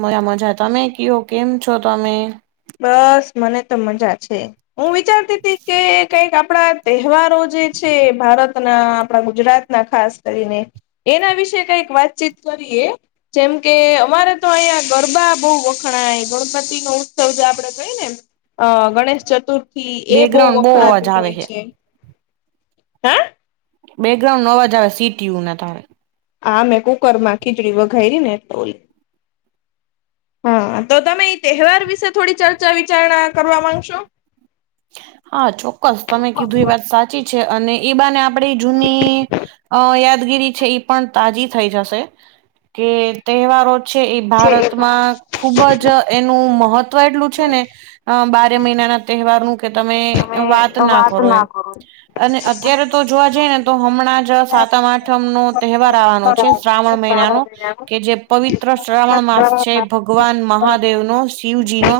મજા મજા તમે કયો કેમ છો તમે બસ મને તો મજા છે હું વિચારતી હતી કે કંઈક આપણા તહેવારો જે છે ભારતના આપણા ગુજરાતના ખાસ કરીને એના વિશેે કઈક વાતચીત કરીએ જેમ કે અમારે તો અહીયા ગરબા બહુ વખણાય ગણપતિ નું સમજો આપણે કઈ ને અ ગણેશ ચતુર્થી એ બહુ બેકગ્રાઉન્ડ અવાજ વખણાતું આવે હોય છે. હા બેકગ્રાઉન્ડનું અવાજ આવે સીટીયું ના તમે આ મેં કુકર માં ખીચડી વઘાઈરી ને તો ઈ [inaudible] હા તો તમે એઈ તહેવાર વિશે થોડી ચર્ચા વિચારણા કરવા માંગશો? હા ચોક્કસ તમે કીધું એ વાત સાચી છે અને એ બહાને આપ આપણી જૂની અ યાદગીરી છે એ પણ તાજી થઈ જશે કે તહેવારો છે એ ભારતમાં ખુબ જ એનું મહત્વ એટલું છે ને અ બારે મહિનાના તહેવારનું કે તમે વાત ના કરો હા એમ અને અત્યારે તો જોવા જઈ ને તો હમણાં જ સાતમ આઠમ નો તહેવાર આવવાનો છે શ્રાવણ મહિનાનો જે પવિત્ર શ્રાવણ માસ છે ભ ભગવાન મહાદેવ નો શિવજી નો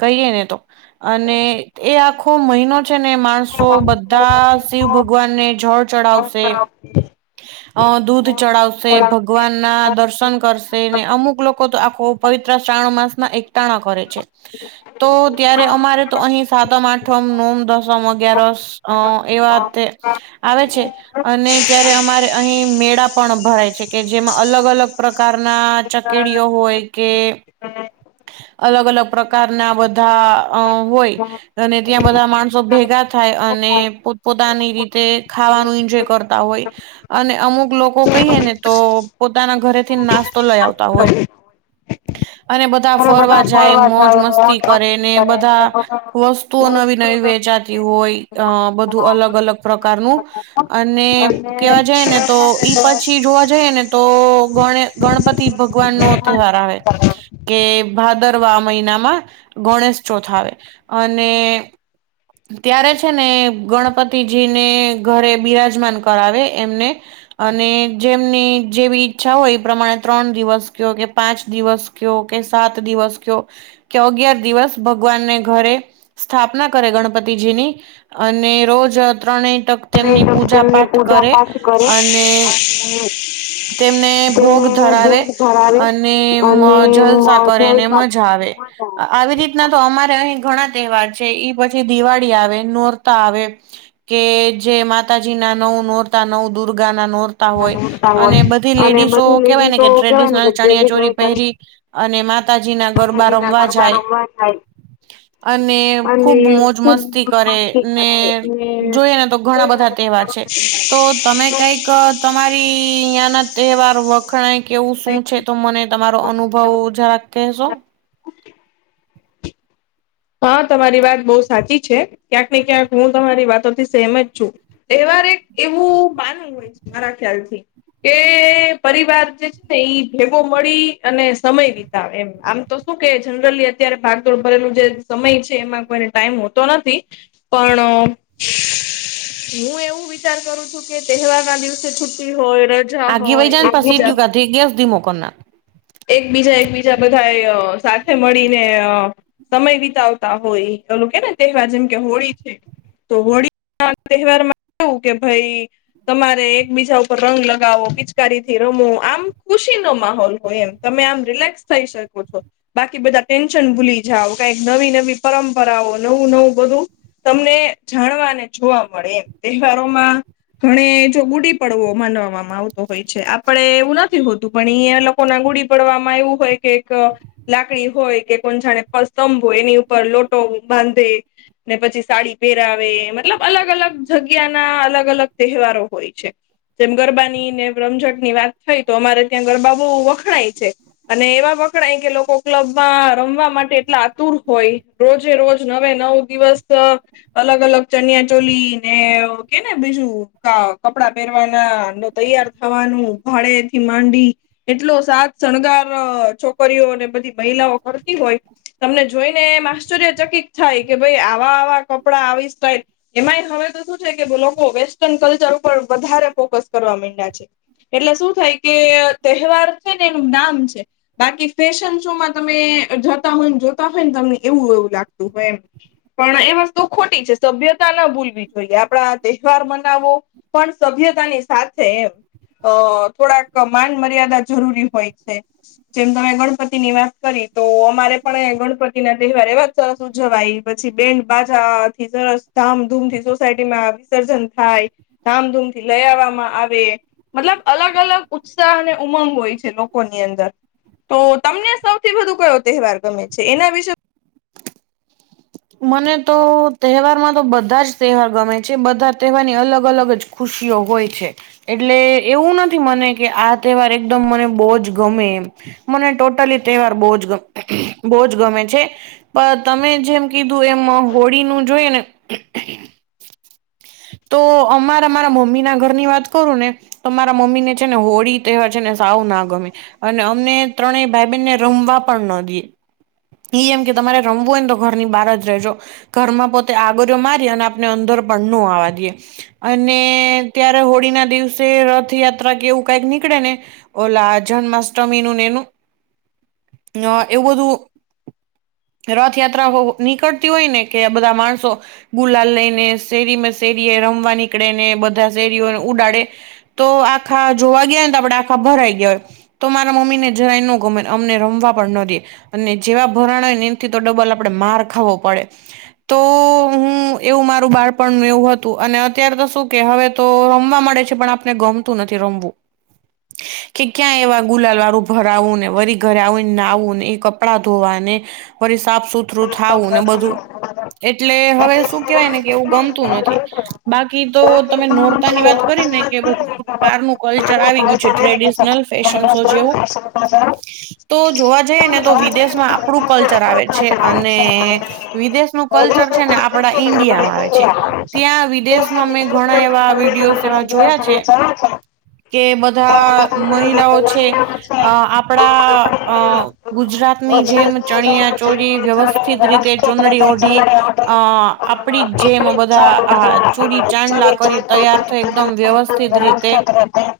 કહીએ ને તો અને એ આખો મહિનો છે ને માણસો બધા શિવ ભગવાન ને જળ ચડાવશે અ દૂધ ચઢાવશે ભ ભગવાન ના દર્શન કરશે ને અમુક લોકો તો આખો પવિત્ર શ્રાવણ માસના એક ટાણા કરે છે તો ત્યારે અમારે તો અહી સાતમ આઠમ નોમ દસમ અગિયારસ અ એ વાતે આવે છે અને ત્યારે અમારે અહી મેળા પણ ભરાય છે કે જેમાં અલગ અલગ પ્રકારના ચકેડીઓ હોય કે અલગ અલગ પ્રકારના બધા અ હોય અને ત્યાં બધા માણસો ભેગા થાય અને પોત પોતાની રીતે ખાવાનું એન્જોય કરતા હોય. અને અમુક લોકો કહીએ ને તો પોતાના ઘરેથી નાસ્તો લઈ આવતા હોય. અને બધા ફરવા જાય મોજ મસ્તી કરે ને બધા વસ્તુઓ નવી નવી વેચાતી હોય અ બધું અલગ અલગ પ્રકારનું અને કેવા જઈ ને તો ઈ પછી જોવા જઈએ ને તો ગ ગણપતિ ભગવાન નો તહેવાર આવે. [inaudible] કે ભાદરવા મહિનામાં ગણેશ ચોથ આવે અને ત્યારે છે ને ગણપતિજીને ઘરે બિરાજમાન કરાવે એમને અને જેમની જેવી ઈચ્છા હોય એ પ્રમાણે ત્રણ દિવસ કયો કે પાંચ દિવસ કયો કે સાત દિવસ કયો કે અગિયાર દિવસ ભગવાનને ઘરે સ્થાપના કરે ગણ પતિજીની અને રોજ ત્રણેય ટક તેમની પૂજા પાઠ કરે અને તેમને ભોગ ધરાવે અને જલસા કરેને મજા આવે આવી રીતના તો અમારે અહી ઘણા તહેવાર છે એ પછી દિવાળી આવે નોરતા આવે કે જે માતાજી ના નવ નોરતા નવ દુર્ગા ના નોર તા હોય અને બધી લેડીસો કેહેવાય ને કે ટ્રેડિશનલ ચણિયા ચોરી પેહેરી અને માતાજી ના ગરબા રમવા જાય અને ખુબ મોજ મસ્તી કરે ને જોઈ ને તો ઘણા બધા તહેવાર છે. તો તમે કઈક તમારી ત્યાં ના તહેવાર વખણાય કે એવું શું છે તો મને તમારો અનુભવ જરાક કેશો? હા તમારી વાત બો સાચી છે ક્યાંક ને ક્યાંક હું તમારી વાતોથી સહેમત છું. તહેવાર એક એવું માન હોય છે મારા ખ્યાલથી કે પરિવાર જે છે ને ઈ ભેગો મળી અને સમય [unintelligible] એમ આમ તો શું કે જનરલી અત્યારે ભાગદોડ ભરેલું જે સમય છે એમાં કોઈને ટાઈમ હોતો નથી પણ હું એવું વિચાર કરું છું કે તહેવાર ના દિવસે છુટ્ટી હોય રજા આઘી વય હોય જા ને પણ એકબીજા સિટીયુ [unintelligible] ગેસ ધીમું કર નાખ એકબીજા એકબીજા બધા સાથે મળીને સમય વિતાવતા હોય ઓલું કેને તહેવાર જેમ કે હોળી છે તો હોળીના તહેવારમાં કેવું કે ભાઈ તમારે એકબીજા ઉપર રંગ લગાવો પિચકારી થી રમો આમ ખુશી નો માહોલ હોય એમ તમે આમ રિલેક્સ થઈ શકો છો. બાકી બધા ટેન્શન ભૂલી જાઓ કઈક નવી નવી પરંપરાઓ નવું નવું બધું તમને જાણવા અને જોવા મળે એમ તહેવારોમાં ઘણે જો ગુડી પડવો માનવામાં આવતો હોય છે આપડે એવું નથી હોતું પણ એ લોકો ના ગુડી પડવામાં એવું હોય કઈક લાકડી હોય કે કોણ જાણે [unintelligible] હોય એની ઉપર લોટો બાંધે ને પછી સાડી પહેરાવે મતલબ અલગ અલગ જગ્યા ના અલગ અલગ તહેવારો હોય છે. જેમ ગરબાની ને રમઝટ ની વાત થઈ તો અમારે ત્યાં ગરબા બો વખણાય છે. અને એવા વખણાય કે લોકો ક્લબમાં રમવા માટે એટલા આતુર હોય રોજે રોજ નવે નવ દિવસ અલગ અલગ ચનિયા ચોલી ને કેને બીજું કપડા પહેરવાના તૈયાર થાવાનું ભાડેથી માંડી એટલો સાજ શણગાર છોકરીઓ અને બધી મહિલાઓ કરતી હોય તમને જોઈને એમ આશ્ચર્યચકિત થાય કે ભઈ આવાં આવાં આવાં કપડાં આવી સ્ટાઇલ એમાંય હવે તો શું છે કે લોકો વેસ્ટર્ન કલ્ચર ઉપર વધારે ફોકસ કરવા મંયડા છે. એટલે શું થાય કે તહેવાર છે ને એનું નામ છે. બાકી ફેશનશો માં તમે જતાં હોય ને જોતાં હોય ને તમને એવું એવું લાગતું હોય એમ પણ એ વસ્તુ ખોટી છે. સભ્યતા ન ભૂલવી જોઈએ આપડા તહેવાર મનાવો પણ સભ્યતાની સાથે એમ અ થોડાંક માન મર્યાદા જરૂરી હોય છે. જેમ તમે ગણપતિ ની વાત કરી તો અમારે પણ આયા ગણપતિ ના તહેવાર‌ એવા જ સરસ ઉજવાય પછી બેન્ડ બાજાથી સરસ ધામધૂમ થી સોસાયટી માં વિસર્જન થાય. ધામધૂમથી લઈ આવા માં આવે મતલબ અલગ અલગ ઉત્સાહ અને ઉમંગ હોય છે લોકોની અંદર તો તમને સૌથી વધુ કયો તહેવાર ગમે છે એના વિશે મને તો તહેવારમાં તો બધા જ તહેવાર ગમે છે. બધા તહેવારની અલગ અલગ જ ખુશીઓ હોય છે. એટલે એવું નથી મને કે આ તહેવાર એકદમ મને બહુ જ ગમે એમ. મને ટોટલી તહેવાર બહુજ ગમે બહુજ ગમે છે પણ તમે જેમ કીધું એમ હોળી નું જોઈ ને તો અમારા અમારા મમ્મી ના ઘરની વાત કરું ને તો મારાં મમ્મી ને છે ને હોળી તહેવાર છે ને સાવ ના ગમે અને અમને ત્રણેય ભાઈબહેનને રમવા પણ ન દયે ઈ એમ કે તમારે રમવુ હોયને તો ઘર ની બહાર જ રહેજો ઘરમાં પોતે આગરીયો મારી અને આપને અંદર પણ નો આવવા દયે અને ત્યારે હોળી ના દિવસે રથયાત્રા કે એવું કાંઈક નીકળે ને ઓલા જન્માષ્ટમીની નું એનું ન એવું બધું રથયાત્ર યાત્રા [unintelligible] નીકળતી હોય ને કે બધાં માણસો ગુલાલ લઈ ને શેરીમાં શેરી એ રમવા નીકળે ને બધાં શેરીઓને ઉડાડે તો આખાં જોવા ગયા ને તો આપડે આખાં ભરાઈ ગયા હોય. તો મારા મમ્મીને જરાય નો ગમે અમને રમવા પણ ન દયે અને જેવાં ભરાણા હોય ને એનથી તો ડબલ અમ આપણે માર ખાવો પડે. તો હું એવું મારું બાળપણનું એવું હતું અને અત્યારે તો શું કે હવે તો રમવા મળે છે પણ આપને ગમતું નથી રમવું કે ક્યાં એવાં ગુલાલ વાળું ભરાવું ને વરી ઘરે આવીને નાહવું ને એ કપડાં ધોવાને પર એ સાફસુફ થરુ થાવું ને બધું એટલે હવે શું કેવાય ને કે એવું ગમતું નથી બાકી તો તમે નોરતાંની વાત કરી ને કે બધું બહાર નું કલ્ચર આવી ગયું છે ટ્રેડિશનલ ફેશન શો જેવું. તો જોવાં જઈએ ને તો જોવા જઈએ ને વિદેશમાં તો આપણું વિદેશમાં કલ્ચર આવે આપણું છે કલ્ચર આવે અને છે અને વિદેશનું કલ્ચર છે ને વિદેશનું કલ્ચર આપણાં છે ને આપણે ઈન્ડિયામાં આવે છે. ઇન્ડિયા છે ત્યાં ત્યાં વિદેશમાં મેં ઘણાં વિદેશમાં પણ એવાં ઘણા વિડીયોસ એવા જોયાં છે વ્યવસાયો જોયા કે જે બધાં બધા મહિલાઓ છે દિવાળી રમે છે અ, આપણાં આપણે અ ગુજરાત ની જેમ ગુજરાતની જેમ ચણિયાચોરી ચણીયા ચોળી વ્યવસ્થિત રીતે વ્યવસ્થિત ચૂંદડી રીતે ઓઢી જમણી ઓઢી અ આપડી જેમ આપણી જેમ બધાં આ બધા ચૂડી અ, ચાંદલા ચણી કરી ચાંદના તૈયાર કોઈ થઈ કલા એકદમ છે એકદમ વ્યવસ્થિત રીતે વ્યવસ્થિત રીતે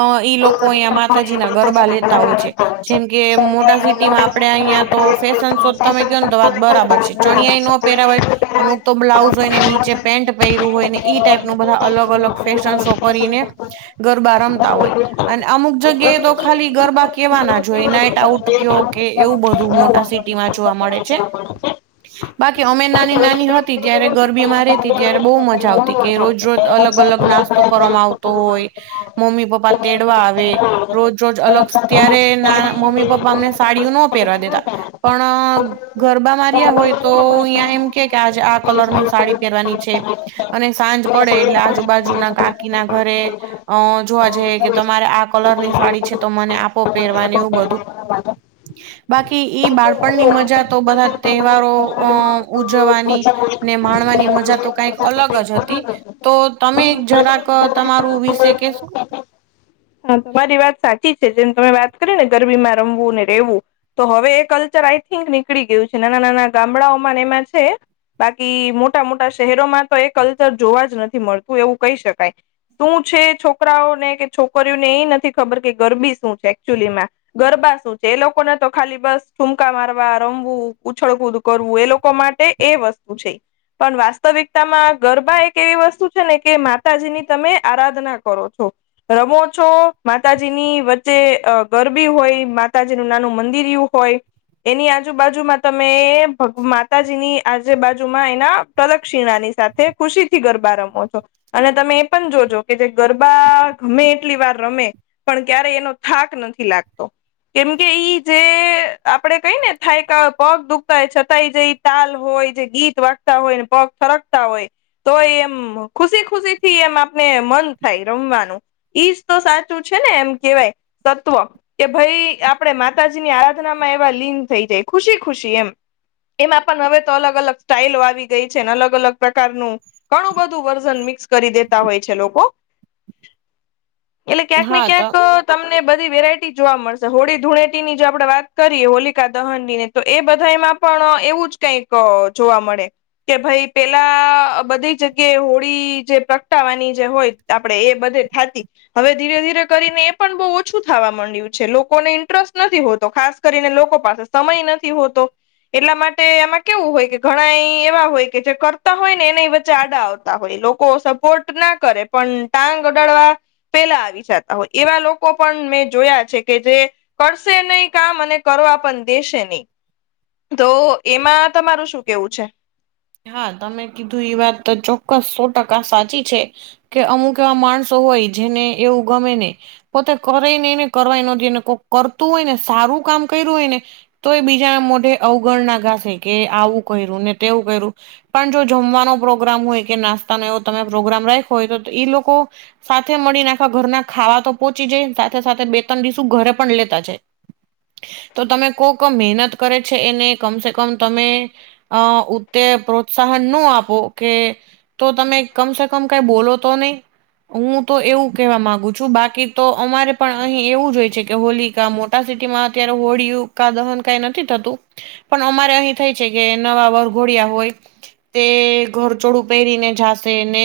અ ઈ લોકો અહીંયા માતાજીના ગરબા લેતા હોય છે જેમ કે કે મોટા સિટી માં આપડે અહિયાં તો ફેશન શો તમે કયોને વાત બરાબર છે ચણિયાઈ નો પેરાવાય અમુક તો બ્લાઉઝ હોય ને નીચે પેન્ટ પહેર્યું હોય ને ઈ ટાઈપનું બધા અલગ અલગ ફેશન શો કરીને ગરબા રમતા હોય અને અમુક જગ્યાએ તો ખાલી ગરબા કેવા ના જોઈ નાઈટ આઉટ કયો કે એવું બધું મોટા સિટી ટીમાં જોવા મળે છે. બાકી અમે નાની નાની હતી ત્યારે ગરબીમાં રેતી ત્યારે બહુ મજા આવતી કે રોજ રોજ અલગ અલગ નાસ્તો કરવામાં આવતો હોય મમી પપ્પા તેડવાં આવે રોજ રોજ અલગ ત્યારે ના મમી પપ્પા સાડયું નો પહેરવા દેતા પણ ગરબા મા રર્યા હોય તો યા એમ કે કે આજે આ કલરની સાડી પહેરવાની છે. અને સાંજ પડે એટલે આજુબાજુના કાકી ના ઘરે અ જોવા જઈએ કે તમારે આ કલરની સાડી છે તો મને આપો પહેરવાને એવું બધું બાકી ઈ બાળપણની મજા તો બધા તહેવારો અ ઉજવવાની ને માણવાની મજા તો કઈક અલગ જ હતી. તો તમે એક જરાક તમારું વિશે કેશો હા તમારી વાત સાચી જેમ તમે વાત કરી ગરમીમાં રમવું ને રહેવું તો હવે એ કલ્ચર આઈ થિંક નીકળી ગયું છે નાના નાના ગામડા ઓમાંને એમાં છે બાકી મોટા મોટા શહેરો મા તો એ કલ્ચર જોવા જ નથી મળતું એવું કહી શકાય. શું છે છોકરાઓને કે છોકરીઓને એ નથી ખબર કે ગરબી શું છે એકચુલી માં ગરબા શું છે એ લોકોને તો ખાલી બસ ઠુમકા મારવા રમવું ઉછળકૂદ કરવું એ લોકો માટે એ વસ્તુ છે. પણ વાસ્તવિકતામાં ગરબા એક એવી વસ્તુ છે ને કે માતાજીની તમે આરાધના કરો છો રમો છો માતાજીની વચ્ચે ગરબી હોય માતાજીનું નાનું મંદિરયું હોય એની આજુબાજુમાં તમે માતાજીની આજુબાજુમાં એના પ્રદક્ષિણા ની સાથે ખુશી થી ગરબા રમો છો. અને તમે એ પણ જોજો કે જે ગરબા ગમે એટલી વાર રમે પણ ક્યારેય એનો થાક નથી લાગતો કેમકે ઈ જે આપડે કઈ ને થાય કે પગ દુખતા છતાં એ જે તાલ હોય જે ગીત વાગતા હોય ને પગ થરકતા હોય તો એમ ખુશી ખુશી થી એમ આપને મન થાય રમવાનું. ઈજ તો સાચું છે ને એમ કેવાય તત્વ કે ભાઈ આપણેે માતાજીની આરાધનામાં એવા લીન થઈ જાય ખુશી ખુશી એમ એમાં પણ હવે તો અલગ અલગ સ્ટાઈલો આવી ગઈ છે ને અલગ અલગ પ્રકારનું ઘણું બધું વર્ઝન મિક્સ કરી દેતા હોય છે લોકો એટલે ક્યાંક ને હા તો ક્યાંક અ તમને બધી વેરાયટી જોવા મળશે હોળી ધૂળેટી ની જો આપણે વાત કરીએ હોલિકા દહનની ને તો એ બધામાં પણ એવું જ કઈક જોવા મળે. કે ભાઈ પેલા બધી જગ્યાએ હોળી જે પ્રગટાવાની જે હોય આપડે એ બધે થાતી હવે ધીરે ધીરે કરીને એ પણ બહુ ઓછું થવા માંડ્યું છે લોકોને ઇન્ટરેસ્ટ નથી હોતો ખાસ કરીને લોકો પાસે સમય નથી હોતો. એટલા માટે એમાં કેવું હોય કે ઘણા એ એવા હોય કે જે કરતા હોય ને એના વચ્ચે આડા આવે આપણા લોકો સપોર્ટ, ના કરે પણ ટાંગ [unintelligible] પેલા આવી જતા હોય, એવા લોકો પણ મેં જોયા છે. કે જે, કરશે નહી કામ, અને કરવા પણ દેશે નહી. તો એમાં તમારું, શું કેવું છે. હા તમે કીધું એ વાત તો ચોક્કસ, સો ટકા સાચી છે. કે અમુક એવા, માણસો હોય જેને ગમેનહી. પોતે કરે નહી, ને કરવાય નો દે, કોક કરતું હોય ને સારું કામ કર્યું હોય ને તો એ બીજાના મોઢે અવગણના ગાસે, કે આવું કર્યું ને તેવું કર્યું. પણ જો જમવાનો પ્રોગ્રામ હોય, કે નાસ્તાનો એવો તમે પ્રોગ્રામ રાખોયો, હોય તો એ લોકો સાથે મળીને આખા ઘરના ખાવા તો પોહોચી જાય, સાથે સાથે બે ત્રણ દિવસનું ઘરે લેતા જાય. [inaudible] [unintelligible] તો તમે કોક મહેનત કરે છે. એને કમસે તમે અ તે પ્રોત્સાહન ન આપો કે, તો તમે કમસે કમ કઈ બોલો તો નઈ. હું તો એવું કેવા માંગુ છું. બાકી તો અમારે પણ અહી એવું જ હોય છે. કે હોલી મોટા સિટીમાં અત્યારે હોળિયું, કા દહન કઈ નથી થતું. પણ અમારે અહીં થાય છે. કે નવા વહુ. વર ઘોડિયા હોય તે, ઘરચોડું પહેરીને જાશે ને.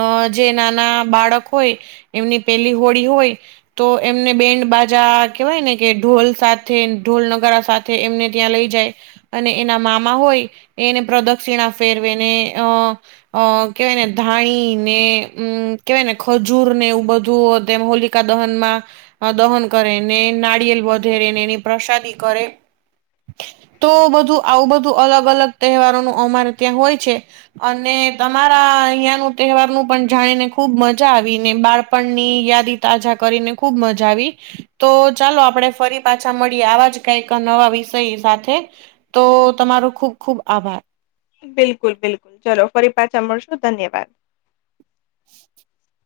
અ જે નાના બાળક હોય, એમની પેહલી હોળી હોય. તો એમને બેન્ડ બાજા કેવાયને કે, ઢોલ સાથે ઢોલ નગારા સાથે તે એમને ત્યા લઈ જાય, અને એના મામા મામા હોય એને પ્રદક્ષિણા ફેરવે ને અ, અ કેવાય ને ધાણી નેમ અમ કેવાય ને, ખજૂર ને એવું બધું અ તેમ હોલી હોળી કા દહનમાં અ દહન કરે ને, નારિયેલ વધેરે ને એની પ્રસાદી કરે. [unintelligible] તો બધું આવું બધું અલગ અલગ તહેવારોનું, અમારે ત્યાં હોય છે. અને તમારા અહિયાંયા નુ તહેવારનું પણ જાણી ને ખુબ મજા આવી ને, બાળપણની યાદી તાઝા કરીને ખૂબ મજા આવી તો ચાલો આપણેે ફરી પાછા મળીએ, આવા જ કઈક નવા વિષય સાથે. તો તમારૉ ખુબ ખુબ આભાર. બિલકુલ બિલકુલ ચલો, ફરી પાછા મળશું, ધન્યવાદ. [inaudible] [unintelligible]